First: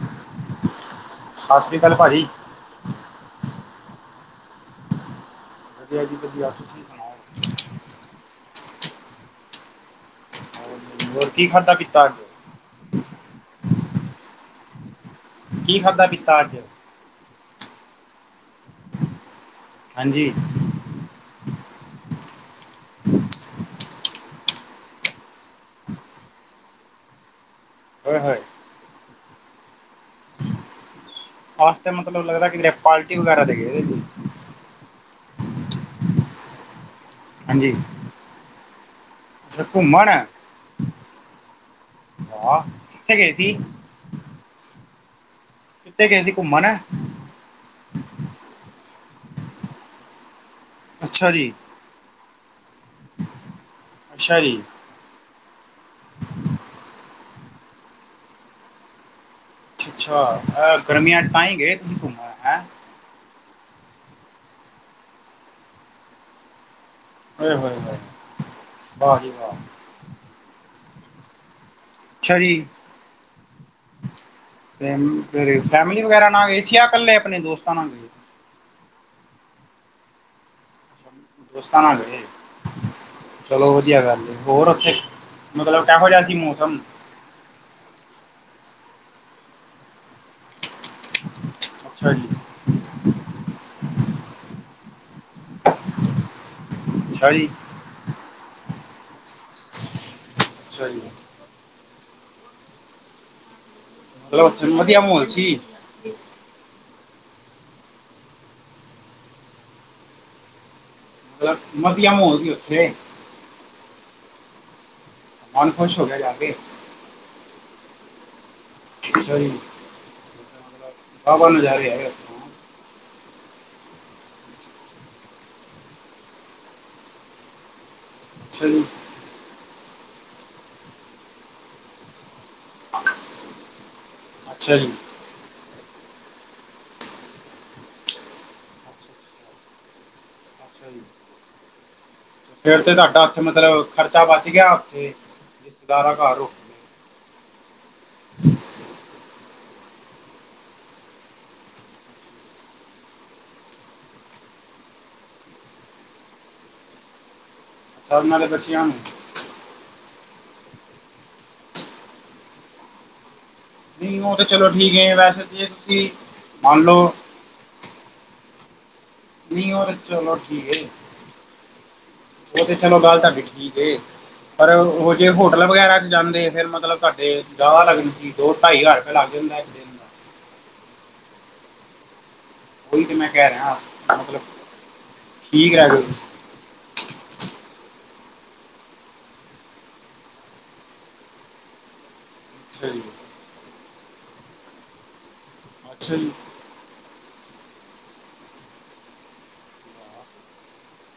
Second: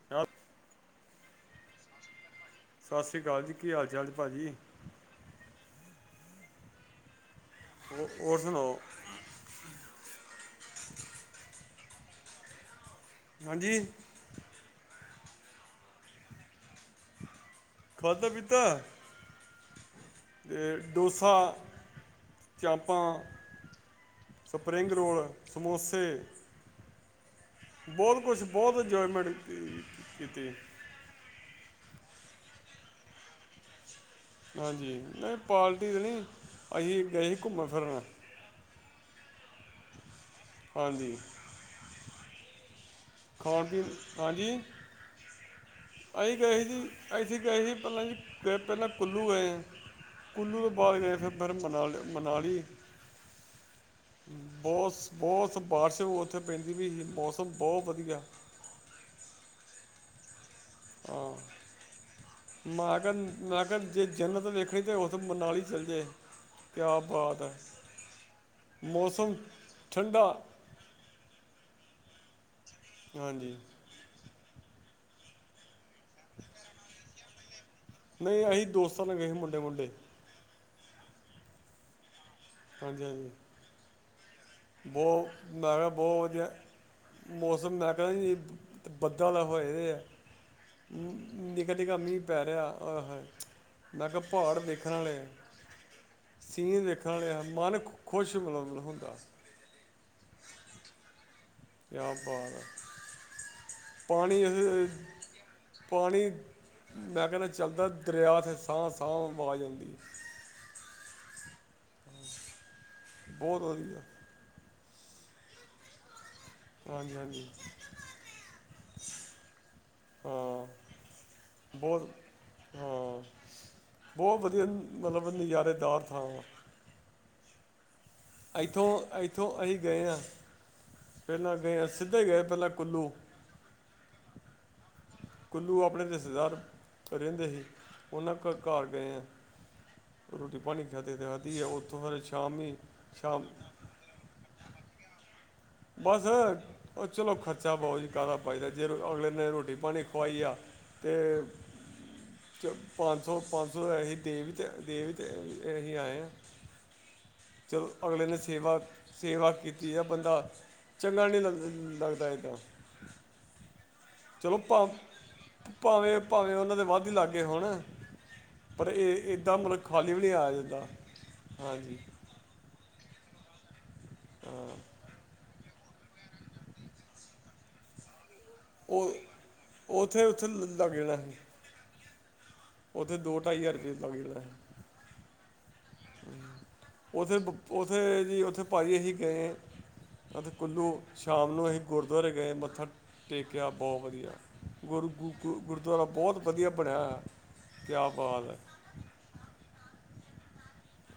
[inaudible] ਸਤਿ ਸ੍ਰੀ ਅਕਾਲ ਭਾਜੀ ਸਤਿ ਸ਼੍ਰੀ ਅਕਾਲ ਜੀ ਕੀ ਹਾਲ ਚਾਲ ਭਾਜੀ ਵਧੀਆ ਜੀ ਵਧੀਆ ਤੁਸੀਂ ਸੁਣਾਓ ਹੋਰ ਸੁਣਾਓ ਹੋਰ ਕੀ ਖਾਦਾ ਪਿੱਤਾ ਹਾਂਜੀ ਕੀ ਖਾਧਾ ਪੀਤਾ ਅੱਜ ਖਾਦਾ ਪੀਤਾ ਹਾਂਜੀ ਅਤੇ ਡੋਸਾ, ਚਾਮਪਾਂ ਸਪਰਿੰਗ ਰੋਲ, ਸਮੋਸੇ ਹੋਏ ਬਹੁਤ ਹੋਏ ਕੁਛ ਬਹੁਤ ਇੰਜੋਏਮੈਂਟ ਕੀਤੀ ਵਾਸਤੇ ਮਤਲਬ ਲੱਗਦਾ ਕਿ ਪਾਰਟੀ ਵਗੈਰਾ ਦੇਗੇ ਜੀ ਹਾਂਜੀ ਨਹੀਂ ਪਾਰਟੀ ਤਾਂ ਨਹੀਂ ਅਸੀਂ ਗਏ ਸੀ ਘੁੰਮਣ ਹਾਂਜੀ ਫਿਰਨ ਅੱਛਾ ਘੁੰਮਣ। ਹਾਂਜੀ। ਹਾਂ। ਖਾਣ ਪੀਣ ਹਾਂਜੀ ਅਸੀਂ ਗਏ ਸੀ ਜੀ। ਅਸੀਂ ਗਏ ਸੀ ਪਹਿਲਾਂ ਜੀ ਗਏ ਪਹਿਲਾਂ ਕੁੱਲੂ ਗਏ ਕੁੱਲੂ ਤੋਂ ਬਾਅਦ ਗਏ ਫਿਰ ਅੱਛਾ ਜੀ ਫਿਰ ਮਨਾਲੀ। ਮਨਾਲੀ ਅੱਛਾ ਜੀ ਬਹੁਤ। ਬਹੁਤ ਬਾਰਿਸ਼ ਉੱਥੇ ਪੈਂਦੀ ਵੀ ਸੀ ਮੌਸਮ ਬਹੁਤ ਵਧੀਆ। ਅੱਛਾ ਅੱਛਾ ਗਰਮੀਆਂ 'ਚ ਤਾਂ ਹੀ ਗਏ ਤੁਸੀਂ ਘੁੰਮਣਾ ਹੈਂ। ਮਗਨ ਮੈਂ ਕਿਹਾ ਜੇ ਜੰਨਤ ਵੇਖਣੀ ਤਾਂ ਉੱਥੇ ਮਨਾਲੀ ਚੱਲ ਜਾਵੇ। ਕਿਆ ਬਾਤ ਹੈ ਹੋਏ ਹੋਏ ਹੋਏ ਵਾਹ ਜੀ ਮੌਸਮ ਵਾਹ ਠੰਡਾ। ਅੱਛਾ ਜੀ। ਹਾਂਜੀ। ਫਿਰ ਫੈਮਿਲੀ ਵਗੈਰਾ ਨਾਲ ਗਈ ਸੀ ਜਾਂ ਕੱਲੇ ਆਪਣੇ ਦੋਸਤਾਂ ਨਾਲ। ਨਹੀਂ ਅਸੀਂ ਦੋਸਤਾਂ ਨਾਲ ਗਏ ਸੀ ਮੁੰਡੇ ਮੁੰਡੇ। ਸੀ ਦੋਸਤਾਂ ਨਾ ਗਏ। ਹਾਂਜੀ ਹਾਂਜੀ। ਚਲੋ ਵਧੀਆ ਗੱਲ ਹੈ। ਹੋਰ ਉੱਥੇ ਬਹੁਤ ਮੈਂ ਮਤਲਬ ਕਿਹਾ ਕਿਹੋ ਬਹੁਤ ਜਿਹਾ ਸੀ ਵਧੀਆ ਮੌਸਮ। ਮੌਸਮ ਮੈਂ ਕਹਿਣਾ ਜੀ ਬੱਦਲ ਹੋਏ ਹੋਏ ਹੈ। ਨਿੱਕਾ ਨਿੱਕਾ ਅੱਛਾ ਮੀਂਹ ਜੀ ਪੈ ਰਿਹਾ ਹੈ ਓਏ ਹੋਏ। ਮੈਂ ਕਿਹਾ ਪਹਾੜ ਦੇਖਣ ਵਾਲੇ ਆ ਸੀਨ ਦੇਖਣ ਵਾਲੇ ਅੱਛਾ ਆ ਜੀ ਮਨ ਖੁਸ਼ ਮਿਲ ਮਿਲ ਹੁੰਦਾ ਹੈ। ਸਹੀ ਹੈ। ਕਿਆ ਬਾਤ ਹੈ ਪਾਣੀ ਮਤਲਬ ਉੱਥੇ। ਵਧੀਆ ਮਾਹੌਲ ਸੀ ਪਾਣੀ ਮੈਂ ਕਹਿਣਾ ਚੱਲਦਾ ਦਰਿਆ ਸਾਹ ਸਾਹ ਆਵਾਜ਼ ਆਉਂਦੀ ਹੈ। ਮਤਲਬ ਵਧੀਆ ਮਹੌਲ ਸੀ ਉੱਥੇ। ਬਹੁਤ ਵਧੀਆ। ਮਨ ਖੁਸ਼ ਹੋ ਗਿਆ ਜਾ ਕੇ। ਹਾਂਜੀ ਹਾਂਜੀ। ਸਹੀ ਹੈ ਹਾਂ ਹਾਂ ਪਰ ਨਜ਼ਾਰੇ ਬਹੁਤ ਹੈਗੇ। ਹਾਂ ਬਹੁਤ ਵਧੀਆ ਮਤਲਬ ਨਜ਼ਾਰੇ ਦਾਰ ਥਾਂ ਹੈ। ਅੱਛਾ ਜੀ ਇੱਥੋਂ ਇੱਥੋਂ ਅਸੀਂ ਗਏ ਹਾਂ ਪਹਿਲਾਂ ਗਏ ਹਾਂ ਸਿੱਧੇ ਗਏ ਪਹਿਲਾਂ ਕੁੱਲੂ। ਅੱਛਾ ਜੀ। ਕੁੱਲੂ ਆਪਣੇ ਰਿਸ਼ਤੇਦਾਰ ਰਹਿੰਦੇ ਸੀ ਉਹਨਾਂ ਘਰ ਘਰ ਗਏ ਹਾਂ। ਰੋਟੀ ਪਾਣੀ ਅੱਛਾ ਇੱਥੇ ਜੀ ਆਕੇ ਖਾਧੀ ਹੈ ਉੱਥੋਂ ਫੇਰ। ਫੇਰ ਤੇ ਤੁਹਾਡਾ ਉੱਥੇ ਮਤਲਬ ਖਰਚਾ ਬਚ ਗਿਆ ਉੱਥੇ। ਰਿਸ਼ਤੇਦਾਰਾਂ ਬਸ ਘਰ ਰੁਕ ਗਏ ਉਹ ਚਲੋ ਖਰਚਾ ਬਹੁਤ ਜੀ ਕਿਹਦਾ ਫਾਇਦਾ ਜੇ ਅਗਲੇ ਦਿਨ ਰੋਟੀ ਪਾਣੀ ਖਆਈ ਆ। ਤੇ। ਚ ਪੰਜ ਸੌ ਪੰਜ ਸੌ ਅਸੀਂ ਦੇਵ ਦੇਵਤ ਅਸੀਂ ਆਏ ਹਾਂ। ਚਲੋ ਅੱਛਾ ਅਗਲੇ ਨੇ ਉਹਨਾਂ ਦੇ ਸੇਵਾ। ਬੱਚਿਆਂ ਨੂੰ ਸੇਵਾ ਕੀਤੀ ਹੈ ਬੰਦਾ ਚੰਗਾ ਨਹੀਂ ਲੱਗਦਾ ਲੱਗਦਾ ਇੱਦਾਂ। ਨਹੀਂ ਉਹ ਤਾਂ ਚਲੋ ਭਾਵੇਂ ਠੀਕ ਹੈ ਵੈਸੇ ਜੇ ਤੁਸੀਂ ਭਾਵੇਂ ਭਾਵੇਂ ਉਹਨਾਂ ਮੰਨ ਦੇ ਵੱਧ ਲਓ ਹੀ ਲਾਗੇ। ਲਾਗੇ ਹੋਣ ਪਰ ਇਹ ਏਦਾਂ ਨਹੀਂ ਮਤਲਬ ਉਹ ਤਾਂ ਖਾਲੀ ਵੀ ਨਹੀਂ ਚਲੋ ਆਇਆ ਠੀਕ ਹੈ ਜਾਂਦਾ ਹਾਂਜੀ। ਉਹ ਤੇ ਚਲੋ ਗੱਲ ਤੁਹਾਡੀ ਠੀਕ ਹੈ ਪਰ ਉਹ। ਜੇ ਹੋਟਲ ਵਗੈਰਾ 'ਚ ਜਾਂਦੇ ਫੇਰ ਮਤਲਬ ਤੁਹਾਡੇ ਜ਼ਿਆਦਾ ਲੱਗਦੀ ਸੀ ਦੋ ਢਾਈ ਹਜ਼ਾਰ ਰੁਪਇਆ ਲੱਗ ਜਾਂਦਾ ਇੱਕ। ਦਾ। ਫੇਰ ਉੱਥੇ ਲੱਗ ਜਾਣਾ ਸੀ। ਉਹੀ ਤੇ ਉਥੇ ਮੈਂ ਕਹਿ ਢਾਈ ਹਜ਼ਾਰ ਰਿਹਾ ਰੁਪਏ ਲੱਗ ਜਾਣਾ ਮਤਲਬ ਠੀਕ ਰਹਿ ਗਏ ਤੁਸੀਂ। ਉੱਥੇ ਉੱਥੇ ਜੀ ਉੱਥੇ ਭਾਜੀ ਅਸੀਂ ਗਏ। ਅਤੇ ਕੁੱਲੂ ਸ਼ਾਮ ਨੂੰ ਅਸੀਂ ਗੁਰਦੁਆਰੇ ਗਏ ਮੱਥਾ ਅੱਛਾ ਜੀ, ਟੇਕਿਆ ਬਹੁਤ ਵਧੀਆ। ਗੁਰ ਗ ਗ ਗੁਰਦੁਆਰਾ ਅੱਛਾ ਜੀ। ਬਹੁਤ ਵਧੀਆ ਬਣਿਆ ਹੋਇਆ ਹੈ। ਕਿਆ ਬਾਤ ਹੈ।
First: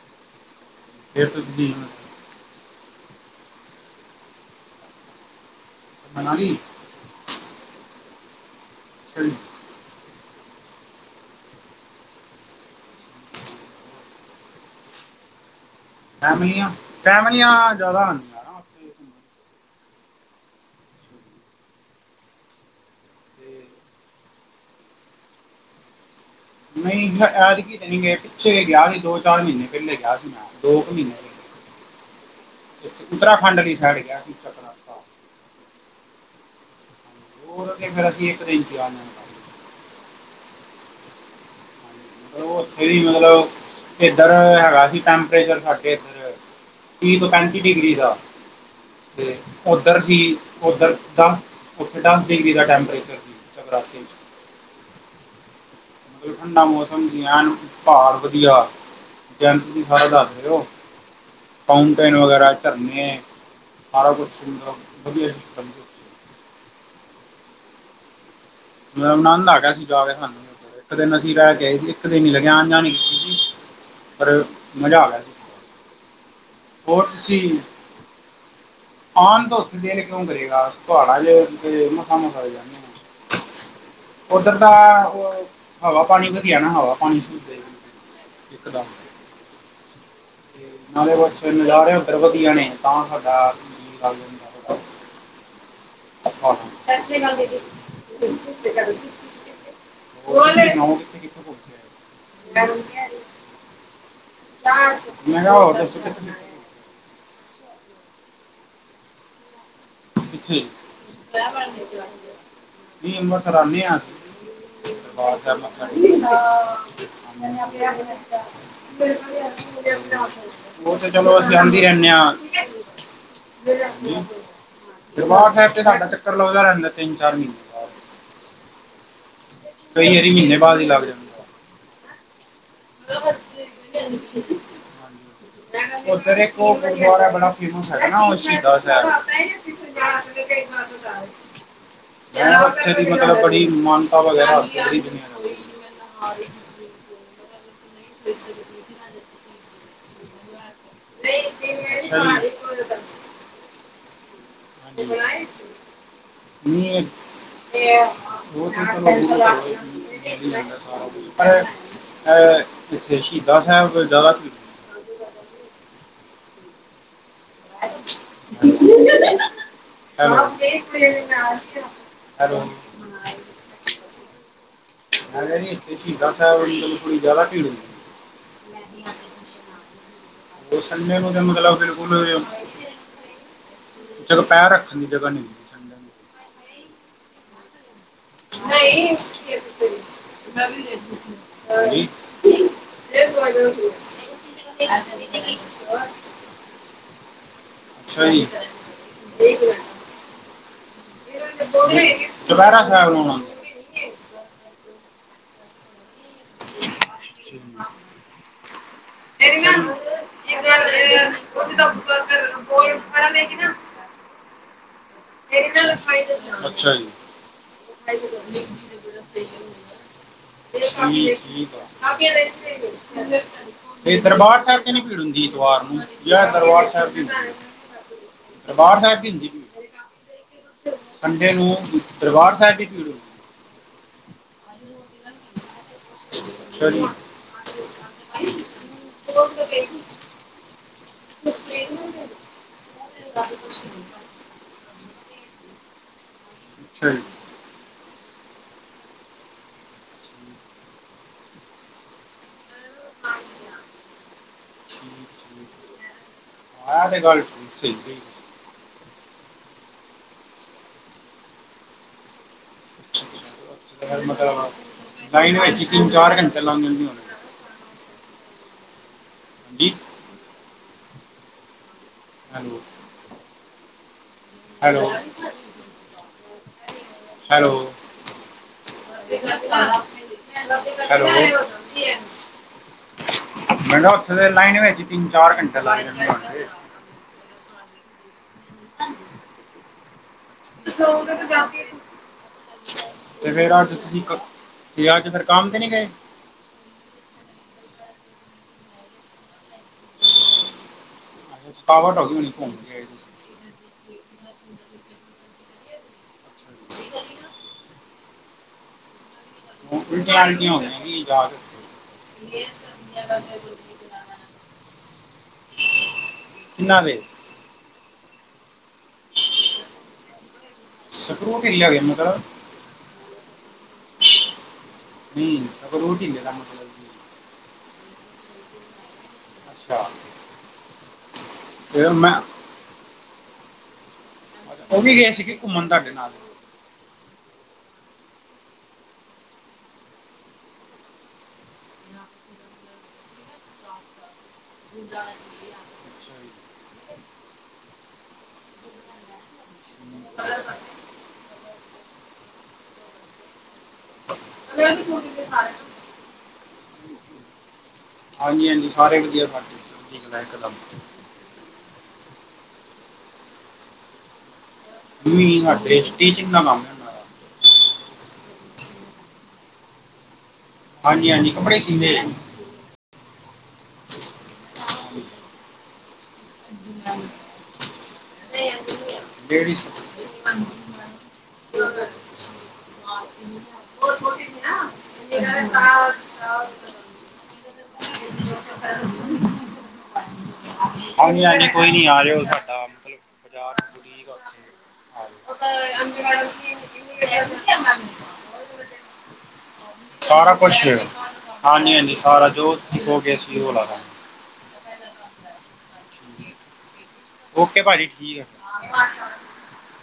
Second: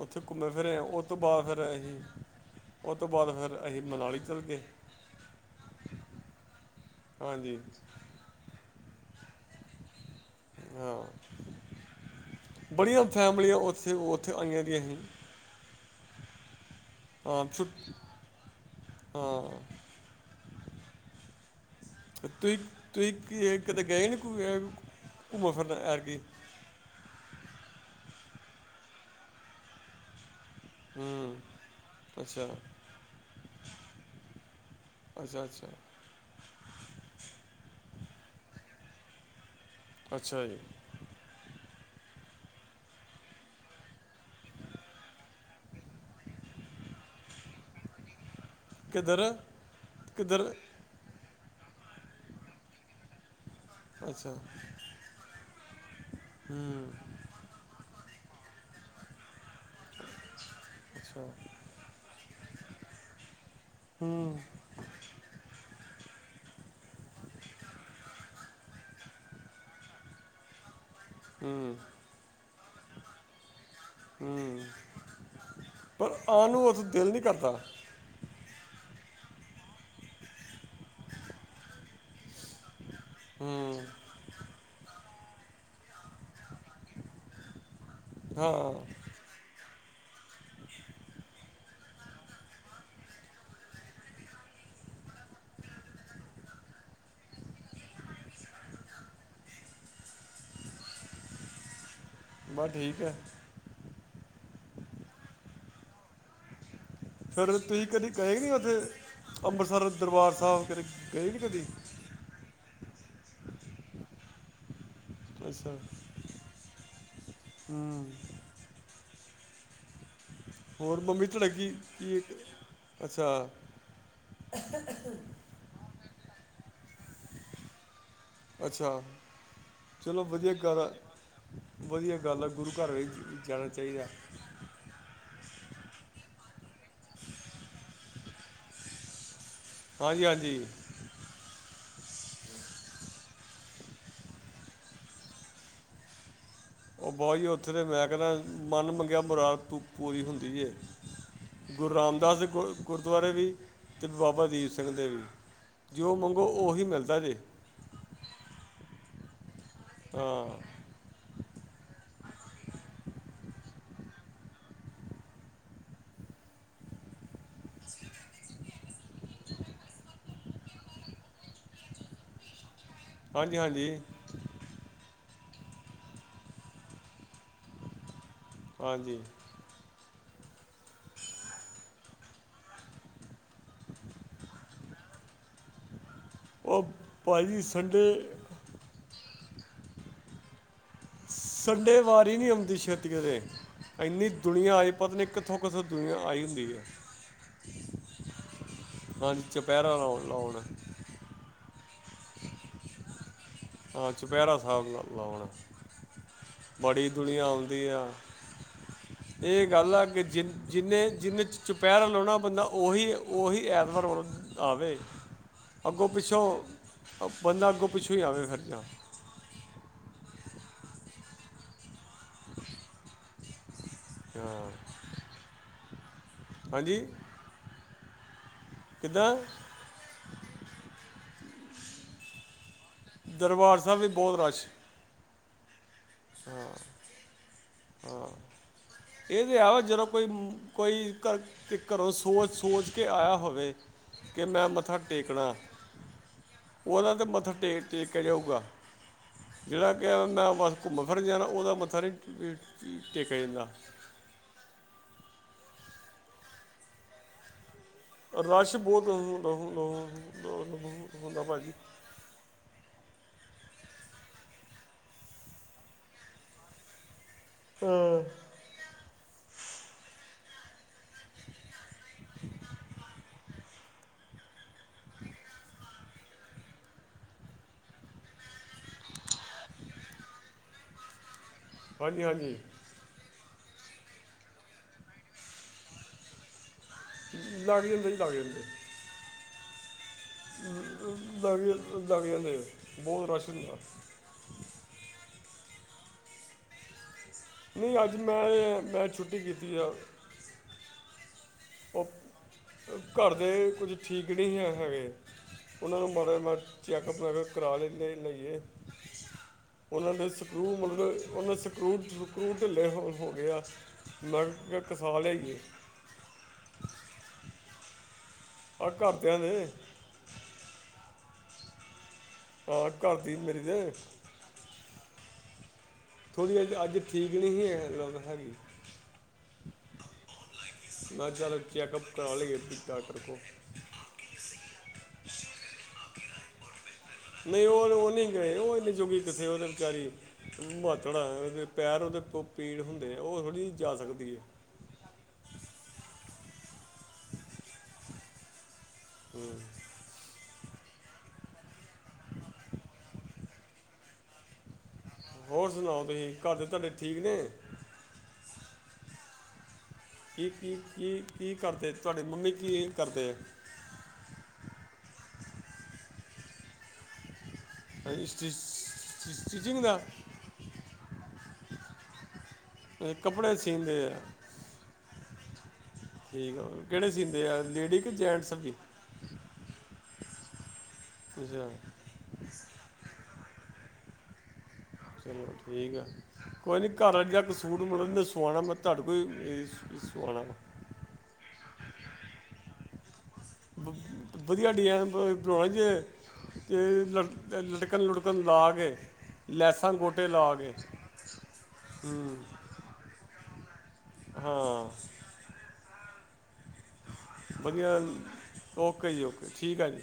ਉੱਥੇ ਘੁੰਮੇ ਫਿਰੇ ਆਂ, ਉਹ ਤੋਂ ਤਾਂ ਬਾਅਦ ਫਿਰ ਤੁਸੀਂ ਅਹੀਂ ਉਹ ਤੋਂ ਬਾਅਦ ਫਿਰ ਅਹੀਂ ਮਨਾਲੀ ਚੱਲ ਗਏ। ਮਨਾਲੀ ਹਾਂਜੀ ਅੱਛਾ ਜੀ। ਹਾਂ। ਬੜੀਆਂ ਫੈਮਲੀਆਂ ਉੱਥੇ- ਉੱਥੇ ਆਈਆਂ ਦੀਆਂ ਹੀ। ਫੈਮਲੀਆਂ, ਹਾਂ ਫੈਮਲੀਆਂ ਛੁੱਟ ਜ਼ਿਆਦਾ ਹਨ। ਹਾਂ। ਤੁਸੀਂ, ਤੁਸੀਂ ਕੀਏ ਤੇ ਕਿਤੇ ਗਏ ਨਹੀਂ ਘੁਯਨ, ਘੁੰਮਣ-ਫਿਰਨ ਐਤਕੀ? ਨਹੀਂ ਐਦਗੀ ਤੇ ਨਹੀਂ ਗਏ, ਪਿੱਛੇ ਗਿਆ ਸੀ। ਦੋ-ਚਾਰ ਮਹੀਨੇ ਪਹਿਲੇ ਗਿਆ ਸੀ ਮੈਂ। ਦੋ ਕੁ ਮਹੀਨੇ, ਹੂੰ ਅੱਛਾ ਉਤਰਾਖੰਡ ਆਲ਼ੀ ਸਾਈਡ ਗਿਆ ਸੀ, ਉਤਰਾਖੰਡ ਆਲ਼ੀ। ਅੱਛਾ-ਅੱਛਾ। ਹੋਰ ਅੱਗੇ ਫੇਰ ਅਸੀਂ ਇੱਕ ਦਿਨ ਚ -ਜਾਣ ਅੱਛਾ ਜੀ। ਉੱਥੇ ਵੀ ਮਤਲਬ, ਇੱਧਰ ਹੈਗਾ ਸੀ ਟੈਂਪਰੇਚਰ ਸਾਡੇ ਇਧਰ ਤੀ ਤੋਂ ਪੈਂਤੀ ਡਿਗਰੀ ਦਾ ਕਿੱਧਰ ਤੇ ਓਧਰ ਸੀ, ਕਿੱਧਰ ਓਧਰ ਦਸ, ਉੱਥੇ ਦਸ ਡਿਗਰੀ ਦਾ ਟੈਂਪਰੇਚਰ ਸੀ। ਜਗਰਾਤੇ ਅੱਛਾ। ਓਥੇ ਠੰਡਾ ਹੂੰ ਮੌਸਮ ਸੀ, ਐਨ ਪਹਾੜ ਵਧੀਆ। ਜੈਵੇਂ ਤੁਸੀਂ ਸਾਰੇ ਦੱਸ ਰਹੇ ਹੋ। ਅੱਛਾ ਫਾਊਂਟੇਨ ਵਗੈਰਾ ਝਰਨੇ, ਸਾਰਾ ਕੁਛ ਹੂੰ ਸੀ, ਮਤਲਬ ਵਧੀਆ ਸੀ। [unintelligible] ਮਤਬ ਆਨੰਦ ਆ ਗਿਆ ਸੀ ਜਾ ਕੇ ਸਾਨੂੰ। ਇੱਕ ਦਿਨ ਅਸੀਂ ਰਹਿ ਕੇ ਹੂੰ ਆਏ ਸੀ। ਇੱਕ ਦਿਨ ਹੀ ਲਗਿਆ ਆਣ-ਜਾਣ ਈ। [inaudible] ਪਰ ਹੂੰ ਮਜ਼ਾ ਆ ਗਿਆ ਸੀ। ਪਰ ਆਉਣ ਨੂੰ ਉੱਥੇ ਹੋਰ ਦਿਲ ਨਹੀਂ ਤੁਸੀਂ ਕਰਦਾ [unintelligible] [unintelligible] ਔਨ ਦੌ ਜੇ ਕੋਨ ਕਰੇਗਾ ਪਾੜਾ ਚ [unintelligible] [unintelligible] ਹੂ ਜਾਂਦੇ ਹਾਂ, ਹੂੰ ਉੱਧਰ ਦਾ ਹਵਾ ਪਾਣੀ ਵਧਿਆ ਨਾ, ਹਵਾ ਪਾਣੀ [unintelligible] ਹਾਂ ਇਕਦਮ, ਤੇ ਨਾਲੇ [unintelligible] ਨਜ਼ਾਰੇ? ਸਭ ਵਧੀਆਂ ਨੇ ਤਾ ਸਾਡਾ [unintelligible] [unintelligible] ਸਾਸ੍ਰੀ ਕਾਲ ਦੀਦੀ। [unintelligible] ਸਾਸੀ ਕਾਲ ਜੀ [inaudible] [unintelligible] ਔਲੇ ਨੂ ਬਸ ਠੀਕ ਹੈ। ਮੈਂ ਕਿਹਾ ਹੋਰ [unintelligible] ਫਿਰ ਤੁਸੀਂ ਕਦੇ ਗਏ ਨਹੀਂ ਉੱਥੇ? ਅੰਬਰਸਰ, ਕਿੱਥੇ ਦਰਬਾਰ ਕਿੱਥੇ ਸਾਹਿਬ ਕਦੇ ਗਏ ਨੀਂ ਕਦੀ? [inaudible] ਵੀ ਮਖਰਾਨੇ ਆਂ। [unintelligible] [inaudible] [unintelligible] ਅੱਛਾ ਹੂੰ ਉਹ ਹੋਰ ਤੇ ਮੰਮੀ ਚਲੋ, ਅਸੀਂ ਧੜਕੀ ਆਦੇ ਹੀ ਰੈਂਦੇ ਕੀ ਆਂ। ਅੱਛਾ [inaudible] ਦਰਬਾਰ ਸਾਹਿਬ ਤੇ ਸਾਡਾ ਚੱਕਰ ਲੱਗਦਾ ਰਹਿੰਦਾ, ਤਿੰਨ ਚਾਰ ਮਹੀਨੇ। ਬਾਅਦ ਅੱਛਾ, ਕਈ ਚਲੋ ਵਾਰੀ ਵਧੀਆ ਮਹੀਨੇ ਗੱਲ ਬਾਅਦ ਹੀ ਆ। ਲੱਗ ਜਾਂਦਾ ਵਧੀਆ ਗੱਲ ਆ, ਗੁਰੂ ਘਰ ਵਿੱਚ ਜਾਣਾ ਚਾਹੀਦੈ। ਓਧਰ ਏਕ ਓਹ ਗੁਰੂਦਵਾਰਾ ਬੜਾ ਫੇਮਸ ਹੈਗਾ ਨਾਂ, ਓਹ ਸ਼ਹੀਦ ਸਾਹਿਬ। ਹਾਂਜੀ-ਹਾਂਜੀ। [inaudible] [inaudible] ਉਥੇ ਦੀ ਮਤਲਬ ਬੜੀ ਮਾਨਤਾ ਵਗੈਰਾ [unintelligible] ਉਹ ਬਹੁਤ ਜੀ ਉੱਥੇ ਤੇ ਮੈਂ ਕਹਿੰਦਾ ਮਨ ਮੰਗਿਆ ਮੁਰਾਦ ਤੂੰ ਪੂਰੀ ਹੁੰਦੀ ਏ। ਗੁਰੂ ਰਾਮਦਾਸ ਦੇ ਗੁਰ ਗੁਰਦੁਆਰੇ ਵੀ ਤੇ ਬਾਬਾ ਦੀਪ ਸਿੰਘ ਹਾਂਜੀ ਦੇ ਵੀ। ਜੋ ਮੰਗੋ ਉਹੀ ਮਿਲਦਾ ਜੇ। ਤੇ [inaudible] [unintelligible] ਏ, ਹਾਂ ਏ, ਜਿਥੇ ਸ਼ਹੀਦਾਂ ਸਾਹਿਬ ਗੁਰੂਦਵਾਰਾ ਸੀ। ਹੈਲੋ। ਹੈਲੋ। ਹਾਂਜੀ ਹਾਂਜੀ ਮੈਂ ਕਿਹਾ ਸੀ। ਜਿੱਥੇ ਸ਼ਹੀਦਾ ਸਾ਼ਹਿਬ ਗੁਰਦੁਆਰਾ ਸੀ? ਹਾਂਜੀ ਉਹ ਸੰਡੇ ਨੂੰ ਮਤਲਬ ਬਿਲਕੁਲ ਵੀ ਉਥੇ ਪੈਰ ਰੱਖਣ ਦੀ ਜਗ੍ਹਾ ਨਹੀਂ ਸੀ। ਸੰਡੇ ਨੂੰ ਉਹ ਭਾਅ ਜੀ। ਸੰਡੇ [unintelligible] ਸੰਡੇ ਹਾਂਜੀ ਵਾਰੀ ਨਹੀਂ ਆਉਂਦੀ। ਛੇਤੀ ਕਿਤੇ ਇੰਨੀ ਦੁਨੀਆਂ ਆਈ। ਪਤਾ ਨੀ, ਕਿੱਥੋਂ -ਕਿੱਥੋਂ ਦੁਨੀਆਂ ਆਈ ਹੁੰਦੀ ਐ। ਅੱਛਾ ਜੀ ਹਾਂਜੀ। ਚੁਪਹਿਰਾ ਲਾਉਣ- ਲਾਉਣ ਚੋਪਿਹਰਾ ਸਹਿਬ ਲਾਉਣ। ਆ ਚੁਪਹਿਰਾ ਸਾਹਿਬ ਲਾਉਣ। ਬੜੀ ਦੁਨੀਆਂ ਆਉਂਦੀ ਆ। [inaudible] ਇਹ ਗੱਲ ਆ। ਕਿ ਜ ਜਿੰਨੇ -ਜਿੰਨੇ ਚੁਪਹਿਰਾ ਲੋਣਾ ਬੰਦਾ ਹੀ ਉਹੀ ਐਤਵਾਰ ਆਣ। ਆਵੇ। [unintelligible] [unintelligible] ਅੱਗੋਂ ਪਿੱਛੋਂ ਅ- ਬੰਦਾ ਅੱਗੋਂ ਪਿੱਛੋਂ ਹੀ ਆਵੇ ਫਿਰ ਜਾ ਤੇ ਦਰਬਾਰ ਹਾਂ ਸਾਹਿਬ ਕਿ ਨ ਭੀੜ ਹੁੰਦੀ। ਐਤਵਾਰ ਨੂੰ? ਲੈ, ਦਰਬਾਰ ਹਾਂਜੀ ਸਾਹਿਬ ਵੀ, ਦਰਬਾਰ ਸਾਹਿਬ ਕਿਦਾਂ ਹੁੰਦੀਂ। ਸੰਡੇ ਨੂੰ ਦਰਬਾਰ ਸਾਹਿਬ ਦੀ ਭੀੜ ਹੁੰਦੀ। ਦਰਬਾਰ ਸਾਹਿਬ ਵੀ ਬਹੁਤ ਰਸ਼ ਸਹੀ ਹ, ਇਹ ਵੀ ਹੈ। ਜਿਵੇ ਕੋਈ-ਕੋਈ ਤੇ ਘਰੋਂ ਸੋਚ- ਸੋਚ ਕੇ ਆਇਆ ਹੋਵੇ। ਕਿ ਮੈਂ ਮੱਥਾ ਟੇਕਣਾ। ਅੱਛਾ ਉਹਦਾ ਜੀ ਤਾਂ ਮੱਥਾ ਟੇਕ, ਟੇਕਿਆ ਜਾਊਗਾ। ਜਿੜਾ, ਕਿ ਮੈਂ ਬਸ ਘੁੰਮਣ -ਫਿਰਨ ਜਾਣਾ। ਉਹਦਾ ਮੱਥਾ ਨਹੀਂ ਟੇਕਿਆ ਜਾਂਦਾ। ਠੀਕ -ਠੀਕ, ਆ ਤੇ ਗੱਲ ਠੀਕ ਸੀਗੀ। ਰਸ਼ ਬਹੁਤ ਹੁੰਦਾ -ਹੁੰਦਾ-ਹੁੰਦਾ। ਭਾਅ ਜੀ [unintelligible] ਮਤਲਬ ਲਾਇੰਨ ਚ ਤਿੰਨ-ਚਾਰ ਘੰਟੇ ਲੰਘਦੇ ਹੋਣੇ। ਅਹ ਹਾਂਜੀ। ਹਾਂਜੀ। Hello hello [unintelligible] hello. ਹਾਂਜੀ ਹਾਂਜੀ ਮੈ ਕਿਹਾ, ਉੱਥੇ ਤਾਂ ਲਾਈਨ ਵਿੱਚ ਤਿੰਨ-ਚਾਰ ਘੰਟੇ ਲੱਗ ਜਾਂਦੇ ਹੋਣ ਗੇ? ਲਾਗ ਜਾਂਦੇ ਜੀ, ਲੱਗ ਜਾਂਦੇ ਹੁੰਦੇ ਐ। [unintelligible] [inaudible] ਲੱਗ ਜਾਂ- ਲੱਗ ਜਾਂਦੇ ਬਹੁਤ ਰਸ਼ ਤੇ ਫੇਰ ਹੁੰਦਾ ਅ ਤੁਸੀ ਕਾ ਤੁਸੀਂ ਅੱਜ ਫਿਰ ਕੰਮ ਤੇ ਨੀ ਗੇ? ਨਈਂ ਅੱਜ ਮੈਂ, ਮੈਂ ਛੁੱਟੀ ਕੀਤੀ ਐ। ਸਾਵਣ, ਭਾਦੋਂ ਚ ਜਿਸ ਤਰ੍ਹਾਂ [unintelligible] ਘਰ ਦੇ ਕੁਝ ਠੀਕ ਨਈਂ ਹੈਗੇ। ਉਹਨਾਂ ਨੂੰ ਮਾੜਾ ਜਿਹਾ ਮੈਂ, ਅੱਛਾ ਚੈੱਕਅਪ ਵੈ ਕਰਾ ਲਈ ਲਿਆਈਏ। ਜੀ ਉਹਨਾਂ ਦੇ ਉਲਟੀਆਂ ਆਲਟੀਆਂ ਸਕਰੂ ਹੋ ਗਈਆਂ ਮਤਲਬ, ਜੀ ਜਾ ਉਹਨਾਂ ਸਕਰੂ- ਕੇ ਸਕਰੂ ਢਿੱਲੇ ਹੋ ਹੋਗੇ ਆ। ਮੈਂ ਕਿਆ, ਕਿਹਾ ਲਿਆਈਏ। ਕਿਨਾਂ ਦੇ? ਆ ਘਰਦਿਆਂ ਦੇ। ਸਕਰੂ ਢਿੱਲੇ ਹੋ ਗਏ ਮਤਲਬ? ਹਾਂ ਘਰ ਦੀ ਮੇਰੀ ਦੇ [unintelligible] ਹਂ ਥੋੜ੍ਹੀ ਅੱਜ, ਠੀਕ ਨਹੀਂ ਸੀ ਹੈਗੀ। ਅੱਛਾ [unintelligible] ਮੈਂ ਚੱਲ ਚੈੱਕਪ ਤੇ ਮੈਂ ਕਰ ਲਿਆਈ ਪੀ ਕੀਤਾ [unintelligible] ਉਹ ਵੀ ਗਏ ਸੀਗੇ, ਘੁੰਮਣ ਤੁਹਾਡੇ ਨਾਲ। ਨਈਂ ਉਹ ਉਹ ਨਈਂ ਗਏ, ਉਹ ਇੰਨੀ ਜੋਗੀ ਕਿਥੇ ਉਹਤੇ ਵਿਚਾਰੀ। ਮਾਤੜ ਆ, ਪੈਰ ਉਹਦੇ ਪੀੜ ਹੁੰਦੇ, ਉਹ ਥੋੜ੍ਹੀ ਜ ਜਾ ਸਕਦੀ ਆ। [unintelligible] [unintelligible] ਹਂ [unintelligible] [unintelligible] [unintelligible] ਹੋਰ ਸੁਣਾਓ ਤੁਸੀਂ, ਘਰ ਦੇ ਤੁਹਾਡੇ ਠੀਕ ਨੇਂ? ਹਾਂਜੀ ਹਾਂਜੀ, ਸਾਰੇ ਵਧੀਆ ਸਾਡੇ। ਠੀਕ ਲਾ ਕੀ ਕੀ ਇੱਕਦਮ ਕੀ ਕੀ ਕਰਦੇ? ਤੁਹਾਡੀ ਮੰਮੀ ਕੀ ਕਰਦੇ ਆ? ਮੰਮੀ ਕਰਦੇ ਸਟੀਚਿੰਗ ਦਾ ਕੰਮ। ਉਹਨਾਂ ਦਾ ਹਾਂ ਸਟੀਚਿੰ, ਸਟੀਚਿੰਗ ਦਾ। ਹਾਂਜੀ ਹਾਂਜੀ, ਕੱਪੜੇ ਸੀਂਦੇਆ। ਇਹ ਕੱਪੜੇ ਸੀਂਦੇ ਆ। ਹਂ [unintelligible] ਠੀਕ ਆ, ਕਿਹੜੇ ਸੀਂਦੇ ਆ ਲੇਡੀ ਕਿ ਜੈਂਟਸ ਜੀ? ਡੇੜੀਸ [unintelligible] [inaudible] [inaudible] ਚਲੋ ਠੀਕ ਆ। ਕੋਈ ਨਈਂ ਘਰ ਆ, ਜਾ ਕੇ ਸੂਟ ਮਲ ਸੁਆਉਣਾ ਮੈਂ, ਤੁਹਾਡੇ ਕੋਲ ਈ ਸਵਾਣਾ ਵ ਹਾਂਜੀ ਹਾਂਜੀ, ਕੋਈ ਨੀਂ ਆ ਜਿਓ, ਸਾਡਾ [inaudible] [inaudible] ਵ- ਵਧੀਆ ਡਿਜ਼ਾਈਨ ਬਣਾਉਣਾ ਜੇ [unintelligible] ਕਨ ਲਾਗੇ, ਲੈਸਾਂ ਗੋਟੇ ਸਾਰਾ ਲਾਗੇ। ਕੁਛ ਹਾਂਜੀ ਹਾਂਜੀ, ਸਾਰਾ ਜੋ ਤੁਸੀਂ ਕੋਹ ਗੇ ਅਸੀਂ ਉਹ ਲਾ ਦਾਂਗੇ। ਹਾਂ। ਦਾਂਗੇ। ਓਕੇ ਵਧੀਆ ਭਾਜੀ ਠੀਕ ਆ। ਓਕੇ ਜੀ ਓਕੇ ਠੀਕ ਹੈ ਜੀ